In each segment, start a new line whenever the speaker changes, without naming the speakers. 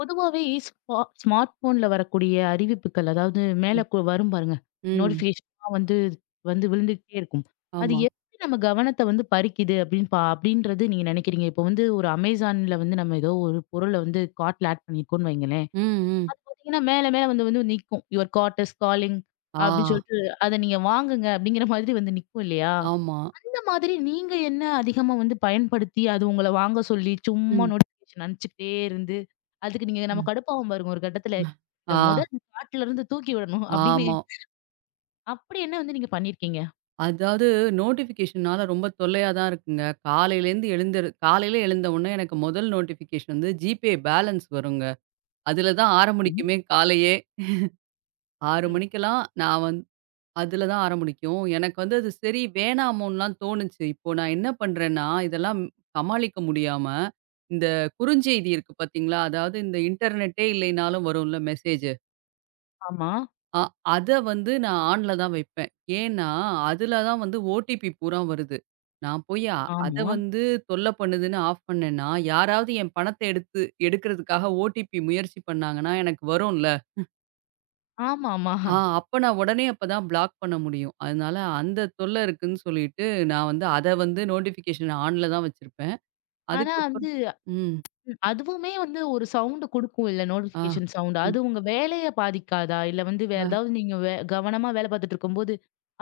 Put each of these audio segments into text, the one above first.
பொதுவாவே ஸ்மார்ட் போன்ல வரக்கூடிய அறிவிப்புகள், அதாவது மேல
ம்.
கு வரும் பாருங்க.
ம்.
நோட்டிஃபிகேஷன்லாம் வந்து வந்து விழுந்துகிட்டே இருக்கும். அது
ஆமா.
எப்படி நம்ம கவனத்த வந்து பறிக்குது அப்படின்னு அப்படின்றது நீங்க நினைக்கிறீங்க? இப்போ வந்து ஒரு Amazonல வந்து நம்ம ஏதோ ஒரு பொருள வந்து கார்ட்ல ஆட் பண்ணியிருக்கோம்ன்னு வைங்களேன்.
ம், ம்.
பார்த்தீங்கன்னா மேல மேல வந்து வந்து நிக்கும். யுவர் கார்ட் இஸ் காலிங்
ஆ,
அப்படின்னு சொல்லிட்டு, அத நீங்க வாங்குங்க அப்படிங்கிற மாதிரி வந்து நிக்கும் இல்லையா?
ஆமா.
இந்த மாதிரி நீங்க என்ன அதிகமா வந்து பயன்படுத்தி, அது உங்கள வாங்க சொல்லி, சும்மா
ம்,
நோட்டிஃபிகேஷன் அனுப்பிச்சுக்கிட்டே இருந்து, அதுக்கு நீங்க நம்ம
ம்,
கடுப்பாவும் பாருங்க ஒரு கட்டத்துல.
ம். ஆ,
இத மொத காட்டுலருந்து தூக்கி விடணும் அப்படின்னு,
ஆமா.
அப்படி என்ன வந்து நீங்க பண்ணியிருக்கீங்க?
அதாவது நோட்டிஃபிகேஷனால ரொம்ப தொல்லையா தான் இருக்குங்க. காலையிலேருந்து காலையில எழுந்த உடனே எனக்கு முதல் நோட்டிஃபிகேஷன் வந்து ஜிபே பேலன்ஸ் வருங்க. அதில தான்
ம்.
ஆரம்பிக்குமே காலையே. 6
ம்.
மணிக்கெல்லாம் நான் வந்து அதில தான் ஆரம்பிக்கும். எனக்கு வந்து அது சரி வேணாமோன்னுலாம் தோணுச்சு. இப்போ நான் என்ன பண்றேன்னா, இதெல்லாம் சமாளிக்க முடியாம, இந்த குறுஞ்செய்தி இருக்கு பார்த்தீங்களா? அதாவது இந்த இன்டர்நெட்டே இல்லைனாலும் வரும்ல மெசேஜ்.
ஆமா,
அ அத வந்து நான் ஆன்ல தான் வைப்பேன். ஏன்னா, அதில தான் வந்து ஓடிபி பூரா வருது. நான் போய் அத
ஆமா.
வந்து தொல்ல பண்ணுதுன்னு ஆஃப் பண்ணேன்னா, யாராவது என் பணத்த எடுத்து எடுக்கிறதுக்காக ஓடிபி முயற்சி பண்ணாங்கன்னா எனக்கு வரும்ல.
ஆமாமா.
ஆ, அப்ப நான் உடனே அப்பதான் பிளாக் பண்ண முடியும். அதனால அந்த தொல்ல இருக்குன்னு சொல்லிட்டு, நான் வந்து அத வந்து நோட்டிஃபிகேஷன் ஆன்ல தான் வச்சிருப்பேன்.
ஆனா
அதுக்கப்புறம்
வந்து
ம்.
அதுவுமே வந்து ஒரு சவுண்ட் குடுக்கும் இல்ல
ஆ.
Notification sound.
ம்.
அது உங்க வேலைய பாதிக்காதா? இல்ல வந்து வேற
ஆ.
ஏதாவது நீங்க கவனமா வேலை பார்த்துட்டு இருக்கும்போது,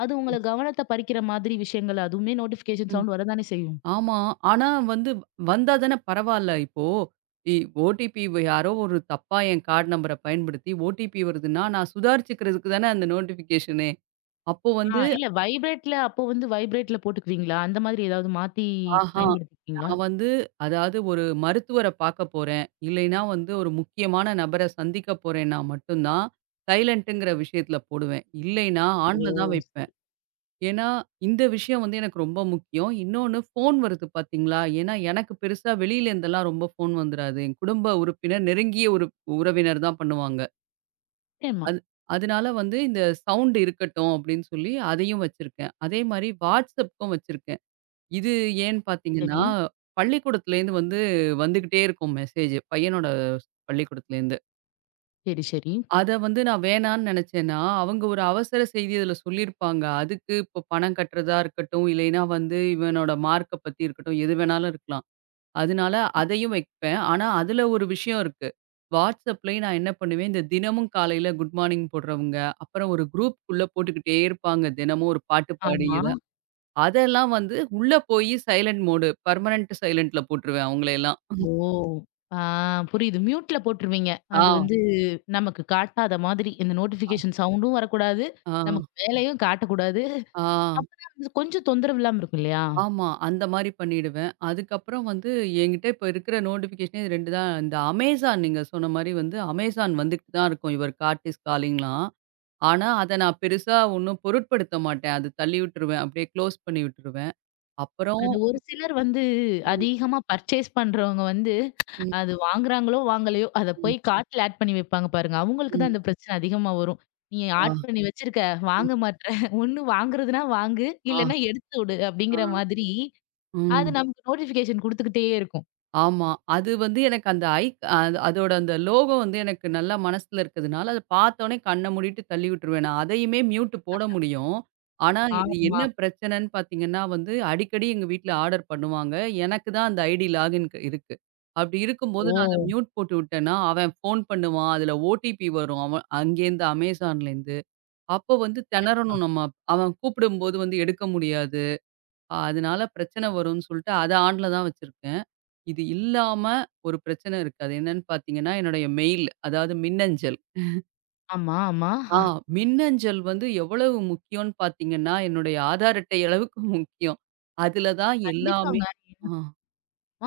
அது உங்கள கவனத்த பறிக்கிற மாதிரி விஷயங்கள் அதுவுமே நோட்டிஃபிகேஷன்
ம்.
சவுண்ட் வரதானே செய்யும்?
ஆமா. ஆனா வந்து வந்தா தானே பரவால்ல. இப்போ இ ஓடிபி யாரோ ஒரு தப்பா என் கார்ட் நம்பர பயன்படுத்தி ஓடிபி வருதுன்னா, நான் சுதாரிச்சுக்கிறதுக்கு தானே அந்த நோட்டிஃபிகேஷனே. அப்போ
ஆ
வந்து
இல்ல வைப்ரேட்ல அப்போ வந்து வைப்ரேட்ல போட்டுக்குவீங்களா? அந்த மாதிரி ஏதாவது மாத்தி
ஆஹா!
பயன்படுத்திருக்கீங்களா?
நான் வந்து அதாவது ஒரு மருத்துவர பாக்க போறேன். இல்லைன்னா வந்து ஒரு முக்கியமான நபர சந்திக்க போறேன்னா மட்டும் தான், சைலன்ட்டுங்கிற விஷயத்துல போடுவேன். இல்லைன்னா
ஓ!
ஆன்ல தான் வைப்பேன்.
சரி.
ஏன்னா, இந்த விஷயம் வந்து எனக்கு ரொம்ப முக்கியம். இன்னொன்னு ஃபோன் வருது பாத்தீங்களா? ஏன்னா எனக்கு பெருசா வெளியில இருந்தெல்லாம் ரொம்ப ஃபோன் வந்துராது. என் குடும்ப உறுப்பினர், நெருங்கிய உறவினர் தான் பண்ணுவாங்க.
நிச்சயமா.
அது, அதனால வந்து இந்த சவுண்ட் இருக்கட்டும் அப்படின்னு சொல்லி அதையும் வச்சிருக்கேன். அதே மாரி WhatsAppக்கும் வச்சிருக்கேன். இது ஏன்னு பார்த்தீங்கன்னா,
சரி,
பள்ளிக்கூடத்துலேருந்து வந்து வந்துகிட்டே இருக்கும் மெசேஜ். பையனோட பள்ளிக்கூடத்துலேருந்து.
சரி, சரி.
அத வந்து நான் வேணான்னு நெனச்சேன்னா, அவங்க ஒரு அவசர செய்தி அதில சொல்லியிருப்பாங்க. அதுக்கு இப்போ பணம் கட்டுறதா இருக்கட்டும், இல்லைன்னா வந்து இவனோட மார்க்க பத்தி இருக்கட்டும், எது வேணாலும் இருக்கலாம். அதனால அதையும் வைப்பேன். ஆனா, அதில ஒரு விஷயம் இருக்கு. WhatsAppலயும் நான் என்ன பண்ணுவேன், இந்த தினமும் காலையில குட் மார்னிங் போடுறவங்க, அப்புறம் ஒரு குரூப்குள்ள போட்டுக்கிட்டே இருப்பாங்க. தினமும் ஒரு பாட்டு பாடி
ஆமா.
ஏதாவது அதெல்லாம் வந்து உள்ள போயி சைலன்ட் மோடு. பெர்மனன்ட் சைலன்ட்ல போட்டுருவேன் அவங்களையெல்லாம்.
ஓ! ஆ புரியுது. மியூட்ல போட்டுருவீங்க.
ஆ,
அது வந்து நமக்கு காட்டாத மாதிரி. இந்த நோட்டிஃபிகேஷன் சவுண்டும் வரக்கூடாது.
ஆ,
நமக்கு வேலையும் காட்டக்கூடாது.
ஆ,
அப்பதான் வந்து கொஞ்சம் தொந்தரவு இல்லாம இருக்கும் இல்லையா?
ஆமா. அந்த மாரி பண்ணிடுவேன். அதுக்கப்புறம் வந்து என்கிட்ட இப்ப இருக்கிற நோட்டிஃபிகேஷனே இது 2 தான். இந்த Amazon நீங்க சொன்ன மாரி வந்து Amazon வந்துகிட்டு தான் இருக்கும். இவர் காட் இஸ் காலிங்லாம். ஆனா, அத நான் பெருசா ஒண்ணும் பொருட்படுத்த மாட்டேன். அது தள்ளி விட்டுருவேன். அப்படியே க்ளோஸ் பண்ணி விட்டுருவேன். அப்புறம்
அது ஒரு சிலர் வந்து
ம்,
அதிகமா பர்ச்சேஸ் பண்றவங்க வந்து
ம்,
அது வாங்குறாங்களோ, வாங்கலையோ, அத
ம்,
போய் கார்ட்ல ஆட் பண்ணி வைப்பாங்க பாருங்க. அவங்களுக்கு
ம்.
தான் அந்த பிரச்சனை அதிகமா வரும். "நீ
ஆ,
ஆட் பண்ணி வச்சிருக்க,
ம்,
வாங்க மாட்ற. ஒண்ணு வாங்குறதுனா வாங்கு,
ஆ,
இல்லன்னா எடுத்து விடு"
ஆ,
அப்படிங்கிற மாதிரி, அது
ம்.
நமக்கு நோட்டிஃபிகேஷன் குடுத்துக்கிட்டே இருக்கும்.
ஆமா. அது வந்து எனக்கு அந்த ஐக் அது அதோட அந்த லோகோ வந்து எனக்கு நல்லா மனசுல இருக்கிறதுனால, அத பார்த்தோனே கண்ண மூடிட்டு தள்ளி விட்டுருவேன் நான். அதையுமே மியூட் போட முடியும். ஆனா, இது
ஆமா.
என்ன பிரச்சனன்னு பார்த்தீங்கன்னா வந்து, அடிக்கடி எங்க வீட்ல ஆர்டர் பண்ணுவாங்க. எனக்கு தான் அந்த ஐடி லாகின் க இருக்கு. அப்படி இருக்கும்போது ம்.
ஓ!
நான் அத மியூட் போட்டு விட்டேன்னா, அவன் ஃபோன் பண்ணுவான். அதுல ஓடிபி வரும். அவன் அங்கேருந்து அமேசான்லேருந்து. அப்போ வந்து
கண்டிப்பா.
திணறணும் நம்ம. அவன் கூப்பிடும்போது வந்து எடுக்க முடியாது. அதனால பிரச்சன வரும்னு சொல்லிட்டு, அத ஆன்ல தான் வச்சிருக்கேன். இது இல்லாம ஒரு பிரச்சனை இருக்கு. அது என்னன்னு பார்த்தீங்கன்னா, என்னுடைய மெயில் அதாவது மின்னஞ்சல்.
ஆமா, ஆமா.
ஆ, மின்னஞ்சல் வந்து எவ்வளவு முக்கியம்னு பார்த்தீங்கன்னா, என்னுடைய ஆதார் அட்டை அளவுக்கு முக்கியம். அதுல தான் எல்லாமே
கண்டிப்பாங்க.
ஆ,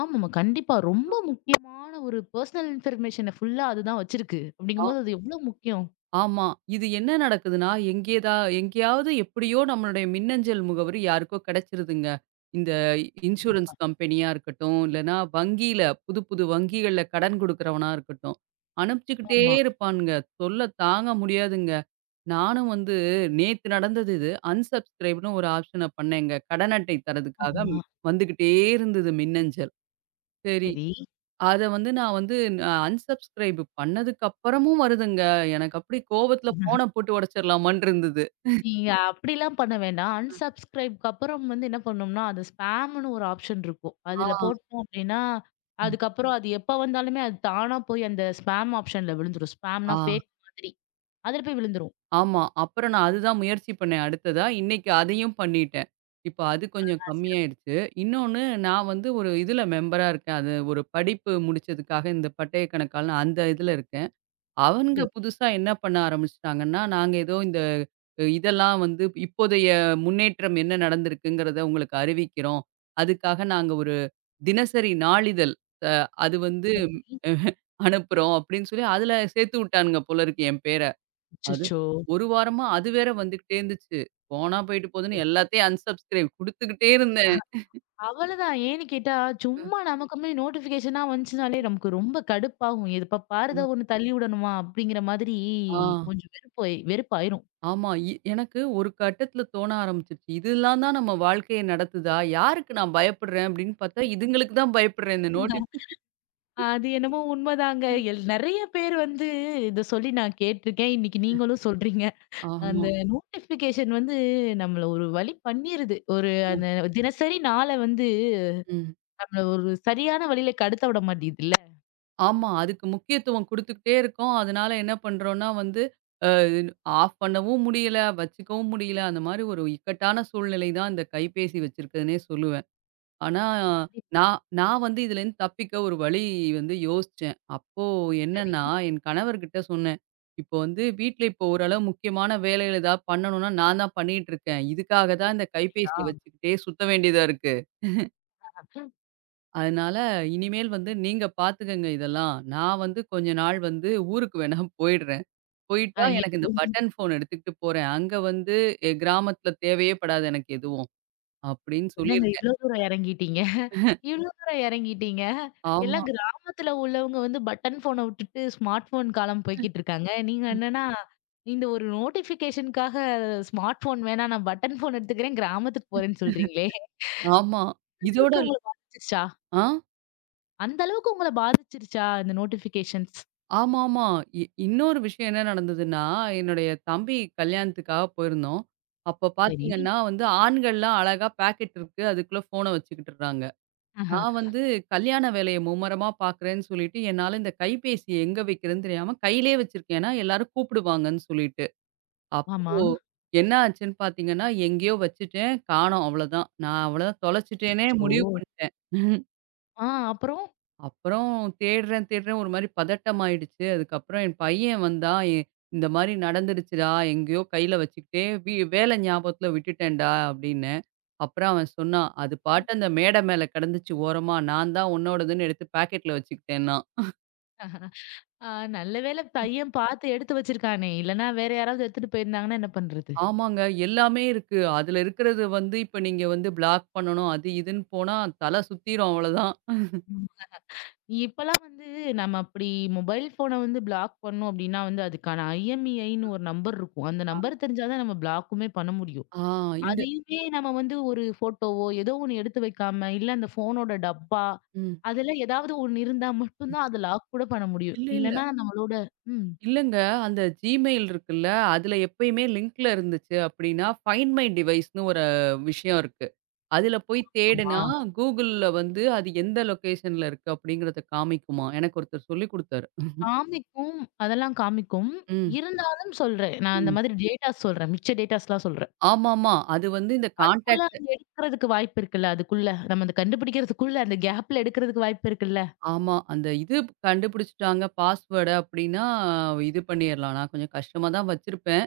ஆமாமா. கண்டிப்பா. ரொம்ப முக்கியமான ஒரு பெர்சனல் இன்ஃபர்மேஷன ஃபுல்லா அதுதான் வச்சிருக்கு.
ஆ,
அப்படிங்கும்போது அது எவ்ளோ முக்கியம்.
ஆமா. இது என்ன நடக்குதுன்னா, எங்கேயாவது எப்படியோ நம்மளுடைய மின்னஞ்சல் முகவரி யாருக்கோ கிடைச்சிருதுங்க. இந்த இன்சூரன்ஸ்
கண்டிப்பா.
கம்பெனியா இருக்கட்டும், இல்லன்னா வங்கியில புது புது வங்கிகள்ல கடன் குடுக்குறவனா இருக்கட்டும். அனுப்பிச்சுக்கிட்டே
ஆமா,
இருப்பானுங்க. தொல்ல தாங்க முடியாதுங்க. நானும் வந்து நேத்து நடந்தது இது. அன்சப்ஸ்கிரைப்னு ஒரு ஆப்ஷன பண்ணேங்க. கடன் அட்டை தர்றதுக்காக
ஆமா.
வந்துகிட்டே இருந்தது மின்னஞ்சல். சரி,
சரி.
அத வந்து நான் வந்து அன்சப்ஸ்கிரைப் பண்ணதுக்கு அப்புறமும் வருதுங்க. எனக்கு அப்படி கோவத்துல ஃபோன போட்டு உடைச்சிரலாமான்னு இருந்தது.
நீங்க அப்படிலாம் பண்ண வேண்டாம். அன்சப்ஸ்கிரைப்க்கு அப்புறம் வந்து என்ன பண்ணோம்னா, அது ஸ்பேம்ன்னு ஒரு ஆப்ஷன் இருக்கும்.
ஆ,
அதுல போட்டோம் அப்படின்னா,
ம்.
அதுக்கப்புறம் அது எப்ப வந்தாலுமே அது தானா போய் அந்த ஸ்பேம் ஆப்ஷன்ல விழுந்துரும்.
ஆ,
ஸ்பேம்னா ஃபேக் மாதிரி. அதுல போய் விழுந்துரும்.
ஆமா. அப்புறம் நான் அதுதான் முயற்சி பண்ணேன் அடுத்ததா. இன்னைக்கு அதையும் பண்ணிட்டேன். இப்ப அது கொஞ்சம்
ஆ, சிறப்பு.
கம்மியாயிருச்சு. இன்னொன்னு நான் வந்து ஒரு இதுல மெம்பரா இருக்கேன். அது ஒரு படிப்பு முடிச்சதுக்காக இந்த பட்டய கணக்காளன்னு அந்த இதுல இருக்கேன். அவங்க
சரி.
புதுசா என்ன பண்ண ஆரம்பிச்சுட்டாங்கன்னா, நாங்க ஏதோ இந்த இதெல்லாம் வந்து இப்போதைய முன்னேற்றம் என்ன நடந்திருக்குங்கிறத உங்களுக்கு அறிவிக்கிறோம். அதுக்காக நாங்க ஒரு தினசரி நாளிதழ் அ அது வந்து அஹ், அனுப்புறோம் அப்படின்னு சொல்லி அதுல சேர்த்து விட்டானுங்க போல இருக்கு என் பேர. அது
அச்சச்சோ!
ஒரு வாரமா அது வேற வந்துகிட்டே இருந்துச்சு. போனா போயிட்டு போதுன்னு எல்லாத்தையும் அன்சப்ஸ்கிரைப் குடுத்துக்கிட்டே இருந்தேன்.
அவ்வளதான். ஏன்னு கேட்டா, சும்மா நமக்குமே நோட்டிஃபிகேஷனா வந்துச்சுனாலே நமக்கு ரொம்ப கடுப்பாகும். எப்ப பாரு
அ.
ஏதோ ஒண்ணு தள்ளி விடணுமா அப்படிங்கிற மாதிரி
ஆ.
கொஞ்சம் வெறுப்பு வெறுப்பாயிரும்.
ஆமா. எனக்கு ஒரு கட்டத்தில தோண ஆரம்பிச்சுருச்சு. இதெல்லாம் தான் நம்ம வாழ்க்கைய நடத்துதா? யாருக்கு நான் பயப்படுறேன் அப்படின்னு பார்த்தா, இதுங்களுக்கு தான் பயப்படுறேன். இந்த நோட்டிஃபிகேஷன்.
அது என்னமோ உண்மைதாங்க. எல் நெறைய பேர் வந்து இத சொல்லி நான் கேட்டுருக்கேன். இன்னைக்கு நீங்களும் சொல்றீங்க.
ஆமா.
அந்த நோட்டிஃபிகேஷன் வந்து நம்மள ஒரு வழி பண்ணிருது. ஒரு அந்த
அ
தினசரி நாள வந்து
ம்.
நம்மள ஒரு சரியான வழியில கடத்த விட மாட்டேங்குதுல்ல.
ஆமா. அதுக்கு முக்கியத்துவம் குடுத்துக்கிட்டே இருக்கோம். அதனால என்ன பண்றோம்னா வந்து, அ ஆஃப் பண்ணவும் முடியல, வச்சுக்கவும் முடியல. அந்த மாரி ஒரு இக்கட்டான சூழ்நிலை தான் இந்த கைபேசி வச்சிருக்குதுன்னே சொல்லுவேன். ஆனா, நான் நான் வந்து இதுலேருந்து தப்பிக்க ஒரு வழி வந்து யோசிச்சேன். அப்போ என்னன்னா,
சரி.
என் கணவர்கிட்ட சொன்னேன். இப்போ வந்து வீட்ல இப்போ ஓரளவு முக்கியமான வேலைகள் ஏதாவது பண்ணணும்னா, நான் தான் பண்ணிட்டுருக்கேன். இதுக்காக தான் இந்த கைபேசிய வச்சுக்கிட்டே சுத்த வேண்டியதா இருக்கு. அதனால இனிமேல் வந்து நீங்க பார்த்துக்கங்க இதெல்லாம். நான் வந்து கொஞ்ச நாள் வந்து ஊருக்கு வேணா போயிடுறேன். போயிட்டா எனக்கு இந்த
அய்யய்யோ!
பட்டன் ஃபோன் எடுத்துக்கிட்டு போறேன். அங்க வந்து கிராமத்தில தேவையே படாது எனக்கு எதுவும். அப்படின்னு
என்னங்க
சொல்லியிருக்கேன்.
இவ்ளோ தூரம் இறங்கிட்டீங்க இவ்ளோ தூரம் இறங்கிட்டீங்க.
ஆமா,
எல்லாம் கிராமத்துல உள்ளவங்க வந்து பட்டன் ஃபோன விட்டுட்டு ஸ்மார்ட் ஃபோன் காலம் போய்க்கிட்டு இருக்காங்க. நீங்க என்னன்னா, இந்த ஒரு நோட்டிஃபிகேஷனுக்காக ஸ்மார்ட் ஃபோன் வேணாம் நான் பட்டன் ஃபோன் எடுத்துக்கிறேன் கிராமத்துக்கு போறேன்னு சொல்றீங்களே!
ஆமா.
அந்த
இதோட
அளவுக்கு உங்கள பாதிச்சிருச்சா?
ஆ.
அந்த அளவுக்கு உங்கள பாதிச்சிருச்சா இந்த நோட்டிஃபிகேஷன்ஸ்?
ஆமாமா. இன்னொரு விஷயம் என்ன நடந்ததுன்னா, என்னுடைய தம்பி கல்யாணத்துக்காக போயிருந்தோம். அப்ப
சரி.
பாத்தீங்கன்னா வந்து, ஆண்கள்லாம் அழகா பாக்கெட் இருக்கு. அதுக்குள்ள ஃபோன வச்சுக்கிட்டுறாங்க.
ஆஹ.
நான் வந்து கல்யாண வேலைய மும்மரமா பாக்குறேன்னு சொல்லிட்டு, என்னால இந்த கைபேசிய எங்க வைக்கிறதுன்னு தெரியாம கையிலயே வச்சிருக்கேன். ஏன்னா, எல்லாரும் கூப்பிடுவாங்கன்னு சொல்லிட்டு. அப்போ
ஆமா.
என்ன ஆச்சுன்னு பாத்தீங்கன்னா, எங்கேயோ வச்சுட்டேன். காணோம் அவ்வளோதான். நான் அவ்வளோதான் தொலைச்சுட்டேனே
அச்சோ!
முடிவு பண்ணிட்டேன்.
ஆ அப்புறம்?
அப்புறம் தேடுறேன், தேடுறேன் ஒரு மாரி பதட்டமாயிடுச்சு. அதுக்கப்புறம் என் பையன் வந்தான். இந்த மாரி நடந்துடுச்சுடா, எங்கேயோ கையில வச்சுக்கிட்டே வேல ஞாபகத்துல விட்டுட்டேன்டா அப்டின்னேன். அப்புறம் அவன் சொன்னான், அது பாட்டு அந்த மேடை மேல கிடந்துச்சு ஓரமா. நான் தான் உன்னோடதுன்னு எடுத்து பாக்கெட்ல வச்சுக்கிட்டேன்னான்.
ஆ நல்ல வேளை பையன் பார்த்து எடுத்து வச்சிருக்கானே! இல்லன்னா வேற யாராவது எடுத்துட்டு போயிருந்தாங்கன்னா என்ன பண்றது?
ஆமாங்க. எல்லாமே இருக்கு. அதுல இருக்கிறது வந்து இப்ப நீங்க வந்து பிளாக் பண்ணணும். அது இதுன்னு போனா தல சுத்திரும் அவ்வளோதான்.
இப்பலாம் வந்து நம்ம அப்படி மொபைல் ஃபோன வந்து பிளாக் பண்ணோம் அப்படின்னா வந்து அதுக்கான ஐஎம்இஐன்னு ஒரு நம்பர் இருக்கும். அந்த நம்பர் தெரிஞ்சா தான் நம்ம பிளாக்குமே பண்ண முடியும்.
ஆ. இந்த
அதையுமே நம்ம வந்து ஒரு ஃபோட்டோவோ, ஏதோ ஒண்ணு எடுத்து வைக்காம, இல்ல அந்த ஃபோனோட டப்பா,
ம்.
அதுல ஏதாவது ஒண்ணு இருந்தா மட்டும் தான் அத லாக் கூட பண்ண முடியும்.
இல்ல, இல்ல.
இல்லன்னா நம்மளோட ம்.
இல்லங்க. அந்த Gmail இருக்குல்ல, அதுல எப்பயுமே லிங்க்ல இருந்துச்சு அப்டின்னா, ஃபைண்ட் மை டிவைஸ்ன்னு ஒரு விஷயம் இருக்கு. அதுல போய்
ஆமா.
தேடுனா, Googleல வந்து அது எந்த லொகேஷன்ல இருக்கு அப்டிங்கிறத காமிக்குமாம். எனக்கு ஒருத்தர் சொல்லிக் குடுத்தாரு.
காமிக்கும். அதெல்லாம் காமிக்கும்.
ம்.
இருந்தாலும் சொல்றேன். நான் அந்த
ம்.
மாதிரி டேட்டாஸ் சொல்றேன். மிச்ச டேட்டாஸ்லாம் சொல்றேன்.
ஆமாமா. அது வந்து இந்த
அதுக்குள்ள
கான்டாக்ட்
அங்க எடுக்கிறதுக்கு வாய்ப்பு இருக்குல்ல. அதுக்குள்ள. நம்ம அந்த கண்டுபிடிக்கிறதுக்குள்ள அந்த கேப்ல எடுக்கிறதுக்கு வாய்ப்பு இருக்குல்ல.
ஆமா. அந்த இது கண்டுபிடிச்சுட்டாங்க பாஸ்வேர்ட அப்டின்னா, இது பண்ணிறலாம். நான் கொஞ்சம் கஷ்டமா தான் வச்சிருப்பேன்.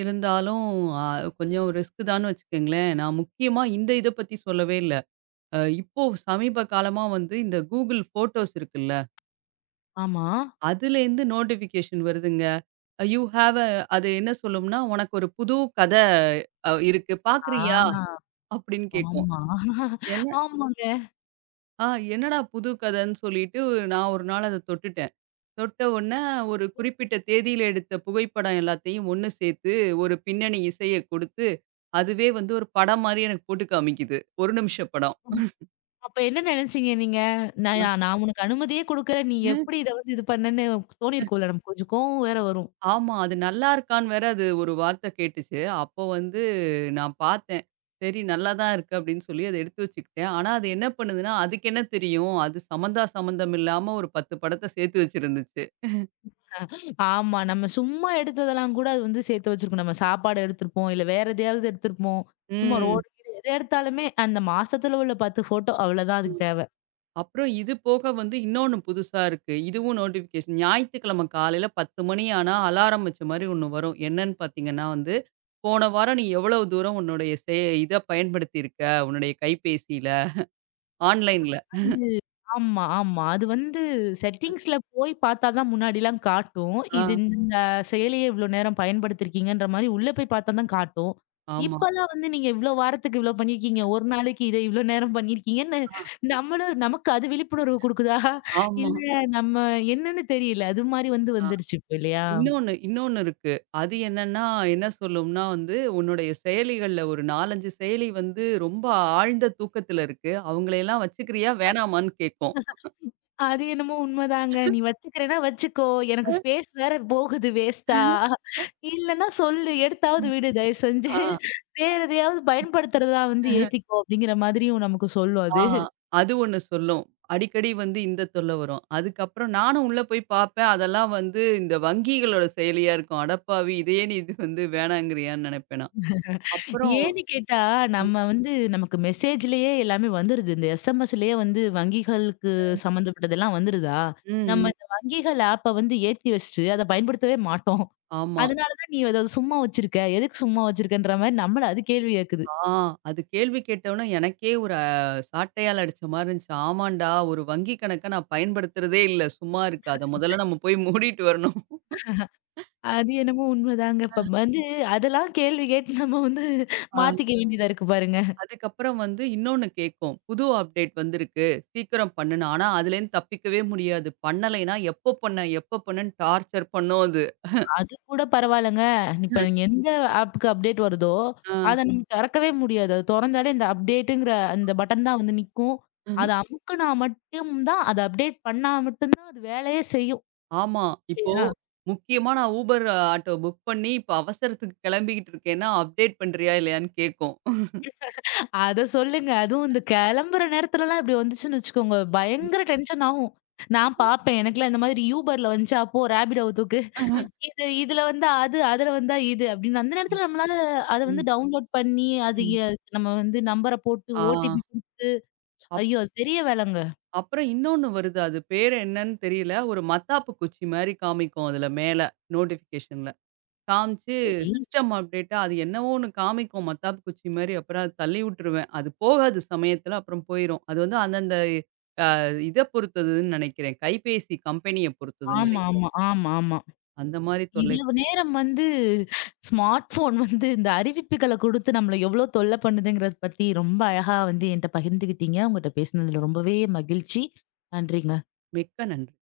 இருந்தாலும் அ கொஞ்சம் ரிஸ்க் தான்னு வச்சுக்கங்களேன். நான் முக்கியமா இந்த இத பத்தி சொல்லவே இல்ல. இப்போ சமீப காலமா வந்து இந்த Google ஃபோட்டோஸ் இருக்குல்ல,
ஆமா.
அதுலேருந்து நோட்டிஃபிகேஷன் வருதுங்க. யூ ஹேவ் அது என்ன சொல்லும்னா, "உனக்கு ஒரு புது கதை இருக்கு.
ஆ.
பார்க்குறியா?" அப்படின்னு கேட்கும்.
ஆமா.
என்ன
ஆமாங்க.
ஆ என்னடா புது கதைன்னு சொல்லிட்டு நான் ஒரு நாள் அத தொட்டுட்டேன். தொட்ட உடனே ஒரு குறிப்பிட்ட தேதியில எடுத்த புகைப்படம் எல்லாத்தையும் ஒண்ணு சேர்த்து, ஒரு பின்னணி இசைய குடுத்து, அதுவே வந்து ஒரு படம் மாரி எனக்கு போட்டு காமிக்குது. 1 நிமிஷ
அப்ப என்ன நினைச்சீங்க நீங்க? நான்
படம்.
நான் உனக்கு அனுமதியே குடுக்கல. நீ எப்படி இத வந்து இது பண்ணன்னு தோணியிருக்கும்ல. நமக்கு கொஞ்சம் கோவம் வேற வரும்.
ஆமா. அது நல்லா இருக்கான்னு வேற அது ஒரு வார்த்தை கேட்டுச்சு. அப்போ வந்து நான் பார்த்தேன். சரி நல்லா தான் இருக்கு அப்படின்னு சொல்லி அத எடுத்து வச்சுக்கிட்டேன். ஆனா அது என்ன பண்ணுதுன்னா, அதுக்கு என்ன தெரியும்? அது சம்மந்தம் இல்லாம ஒரு 10 படத்த சேர்த்து வச்சிருந்துச்சு.
ஆமா. நம்ம சும்மா எடுத்ததெல்லாம் கூட அது வந்து சேர்த்து வச்சிருக்கும். நம்ம சாப்பாடு எடுத்திருப்போம். இல்ல வேற எதையாவது எடுத்திருப்போம். சும்மா
ம்.
ரோடு கீடு எத எடுத்தாலுமே அந்த மாசத்துல உள்ள 10 ஃபோட்டோ அவ்வளோதான் அதுக்கு தேவை.
அப்புறம் இது போக வந்து இன்னொன்னு புதுசா இருக்கு. இதுவும் நோட்டிஃபிகேஷன். ஞாயித்துக்கிழமை காலையில 10 மணி ஆனா அலாரம் வச்ச மாரி ஒண்ணு வரும். என்னன்னு பார்த்தீங்கன்னா வந்து, "போன வாரம் நீ எவ்வளவு தூரம் உன்னுடைய இத பயன்படுத்தியிருக்க, உன்னுடைய கைபேசியில, ஆன்லைன்ல."
அது ஆமா, ஆமா. அது வந்து செட்டிங்ஸ்ல போய் பார்த்தா தான் முன்னாடிலாம் காட்டும்.
ஆ.
இது இந்த ம். செயலிய இவ்ளோ நேரம் பயன்படுத்தியிருக்கீங்கன்ற மாரி உள்ள போய் பார்த்தா தான் காட்டும்.
ஆமா.
இப்பலாம் வந்து நீங்க இவ்ளோ வாரத்துக்கு இவ்ளோ பண்ணியிருக்கீங்க. ஒரு நாளைக்கு இத இவ்ளோ நேரம் பண்ணியிருக்கீங்கன்னு
ஆ.
நம்மளும் நமக்கு அது விழிப்புணர்வு குடுக்குதா?
ஆமா.
இல்ல நம்ம என்னன்னு தெரியல. அது மாரி வந்து
அ
வந்துருச்சு இப்ப இல்லையா?
இன்னொன்னு இன்னொன்னு இருக்கு. அது என்னன்னா, என்ன சொல்லும்னா வந்து, உன்னுடைய செயலிகள்ல ஒரு 4, 5 செயலி வந்து ரொம்ப ஆழ்ந்த தூக்கத்துல இருக்கு. அவங்களையெல்லாம் வச்சுக்கிறியா? வேணாமான்னு கேட்கும்.
அது என்னமோ உண்மதாங்க. நீ வச்சுக்கிறேன்னா வச்சுக்கோ. எனக்கு ஸ்பேஸ் வேற போகுது வேஸ்ட்டா. இல்லன்னா சொல்லு. எடுத்தாவது விடு தயவு செஞ்சு.
ஆ,
வேற எதையாவது பயன்படுத்துறதா வந்து ஏத்திக்கோ அப்படிங்கிற மாதிரியும் நமக்கு சொல்லும்
ஆ
அது.
அது ஒண்ணு சொல்லும். அடிக்கடி வந்து இந்த தொல்ல வரும். அதுக்கப்புறம் நானும் உள்ள போய் பார்ப்பேன். அதெல்லாம் வந்து இந்த வங்கிகளோட செயலியா இருக்கும். அடப்பாவி! இதையே நீ இது வந்து வேணாங்கிறியான்னு நெனைப்பேன் நான். அப்புறம்
ஏன்னு கேட்டா,
ம்,
நம்ம வந்து நமக்கு மெசேஜ்லயே எல்லாமே வந்துருது. இந்த எஸ்எம்எஸ்லயே வந்து வங்கிகளுக்கு சம்மந்தப்பட்டதெல்லாம் வந்துருதா?
ம்.
நம்ம இந்த வங்கிகள் ஆப்ப வந்து ஏத்தி வச்சுட்டு அத பயன்படுத்தவே மாட்டோம்.
ஆமா.
அதனால தான் நீ அத சும்மா வச்சிருக்க. எதுக்கு சும்மா வச்சிருக்கன்ற மாரி நம்மள அது கேள்வி கேக்குது.
ஆ, அது கேள்வி கேட்டவுனே எனக்கே ஒரு சாட்டையால அடிச்ச மாரி இருந்துச்சு. ஆமான்டா, ஒரு வங்கி கணக்க நான் பயன்படுத்துறதே இல்ல. சும்மா இருக்கு. அத முதல்ல நம்ம போய் மூடிட்டு வரணும்.
அது என்னமோ உண்மைதாங்க. இப்ப வந்து அதெல்லாம் கேள்வி கேட்டு நம்ம வந்து
ஆ.
மாத்திக்க வேண்டியதா இருக்கு பாருங்க.
அதுக்கப்புறம் வந்து இன்னொன்னு கேட்கும். புது அப்டேட் வந்திருக்கு. சீக்கிரம் பண்ணுன்னு. ஆனா, அதுலேருந்து தப்பிக்கவே முடியாது. பண்ணலைன்னா எப்போ பண்ண? எப்போ பண்ணன்னு டார்ச்சர் பண்ணும் அது.
அது கூட பரவாயில்லங்க. இப்ப நீங்க எந்த ஆப்க்கு அப்டேட் வருதோ,
ஆ.
அத நம்ம திறக்கவே முடியாது. அது தொறந்தாலே இந்த அப்டேட்டுங்கிற அந்த பட்டன் தான் வந்து நிக்கும். அத அமுக்குனா மட்டும் தான் அது அப்டேட் பண்ணா மட்டும் தான் அது வேலையே செய்யும்.
ஆமா. இப்போ
இல்லையா?
முக்கியமா நான் Uber ஆட்டோ புக் பண்ணி இப்ப அவசரத்துக்கு கிளம்பிக்கிட்டு இருக்கேன்னா, அப்டேட் பண்றியா? இல்லையான்னு கேட்கும்.
அத சொல்லுங்க. அதுவும் இந்த கிளம்புற நேரத்துலலாம் இப்படி வந்துச்சுன்னு வச்சுக்கோங்க, பயங்கர டென்ஷன் ஆகும். நான் பாப்பேன். எனக்கெல்லாம் இந்த மாதிரி Uberல வந்துச்சா, அப்போ Rapidoவ தூக்கு. இது இதுல வந்தா அது, அதுல வந்தா இது அப்படின்னு அந்த நேரத்துல நம்மளால அத
ம்.
வந்து
ம்.
டவுன்லோட் பண்ணி, அது
ம்.
எ நம்ம வந்து நம்பர போட்டு ஓடிபி குடுத்து
ஆ.
ஐயோ! அது பெரிய வேலைங்க.
அப்புறம் இன்னொன்னு வருது. அது பேரு என்னன்னு தெரியல. ஒரு மத்தாப்பு குச்சி மாரி காமிக்கும் அதுல மேல நோட்டிஃபிகேஷன்ல. காமிச்சு
சரி.
சிஸ்டம் அப்டேட்டா அது என்னவோ ஒண்ணு காமிக்கும் மத்தாப்பு குச்சி மாரி. அப்புறம் அத தள்ளி விட்டுருவேன். அது போகாது சமயத்துல அப்புறம் போயிரும். அது வந்து அந்தந்த அ இத பொறுத்ததுன்னு நெனைக்கிறேன். கைபேசி கம்பெனிய பொறுத்ததுன்னு
ஆமா,
நெனைக்கிறேன்.
ஆமா, ஆமா, ஆமா.
அந்த மாரி
இவ்வளவு
தொல்லைகள்.
நேரம் வந்து ஸ்மார்ட் போன் வந்து இந்த அறிவிப்புகள குடுத்து நம்மள எவ்ளோ தொல்ல பண்ணுதுங்கிறத பத்தி ரொம்ப அழகா வந்து என்ட்ட பகிர்ந்துக்கிட்டீங்க. உங்கட்ட பேசினதுல ரொம்பவே மகிழ்ச்சி. நன்றிங்க.
மிக்க நன்றி.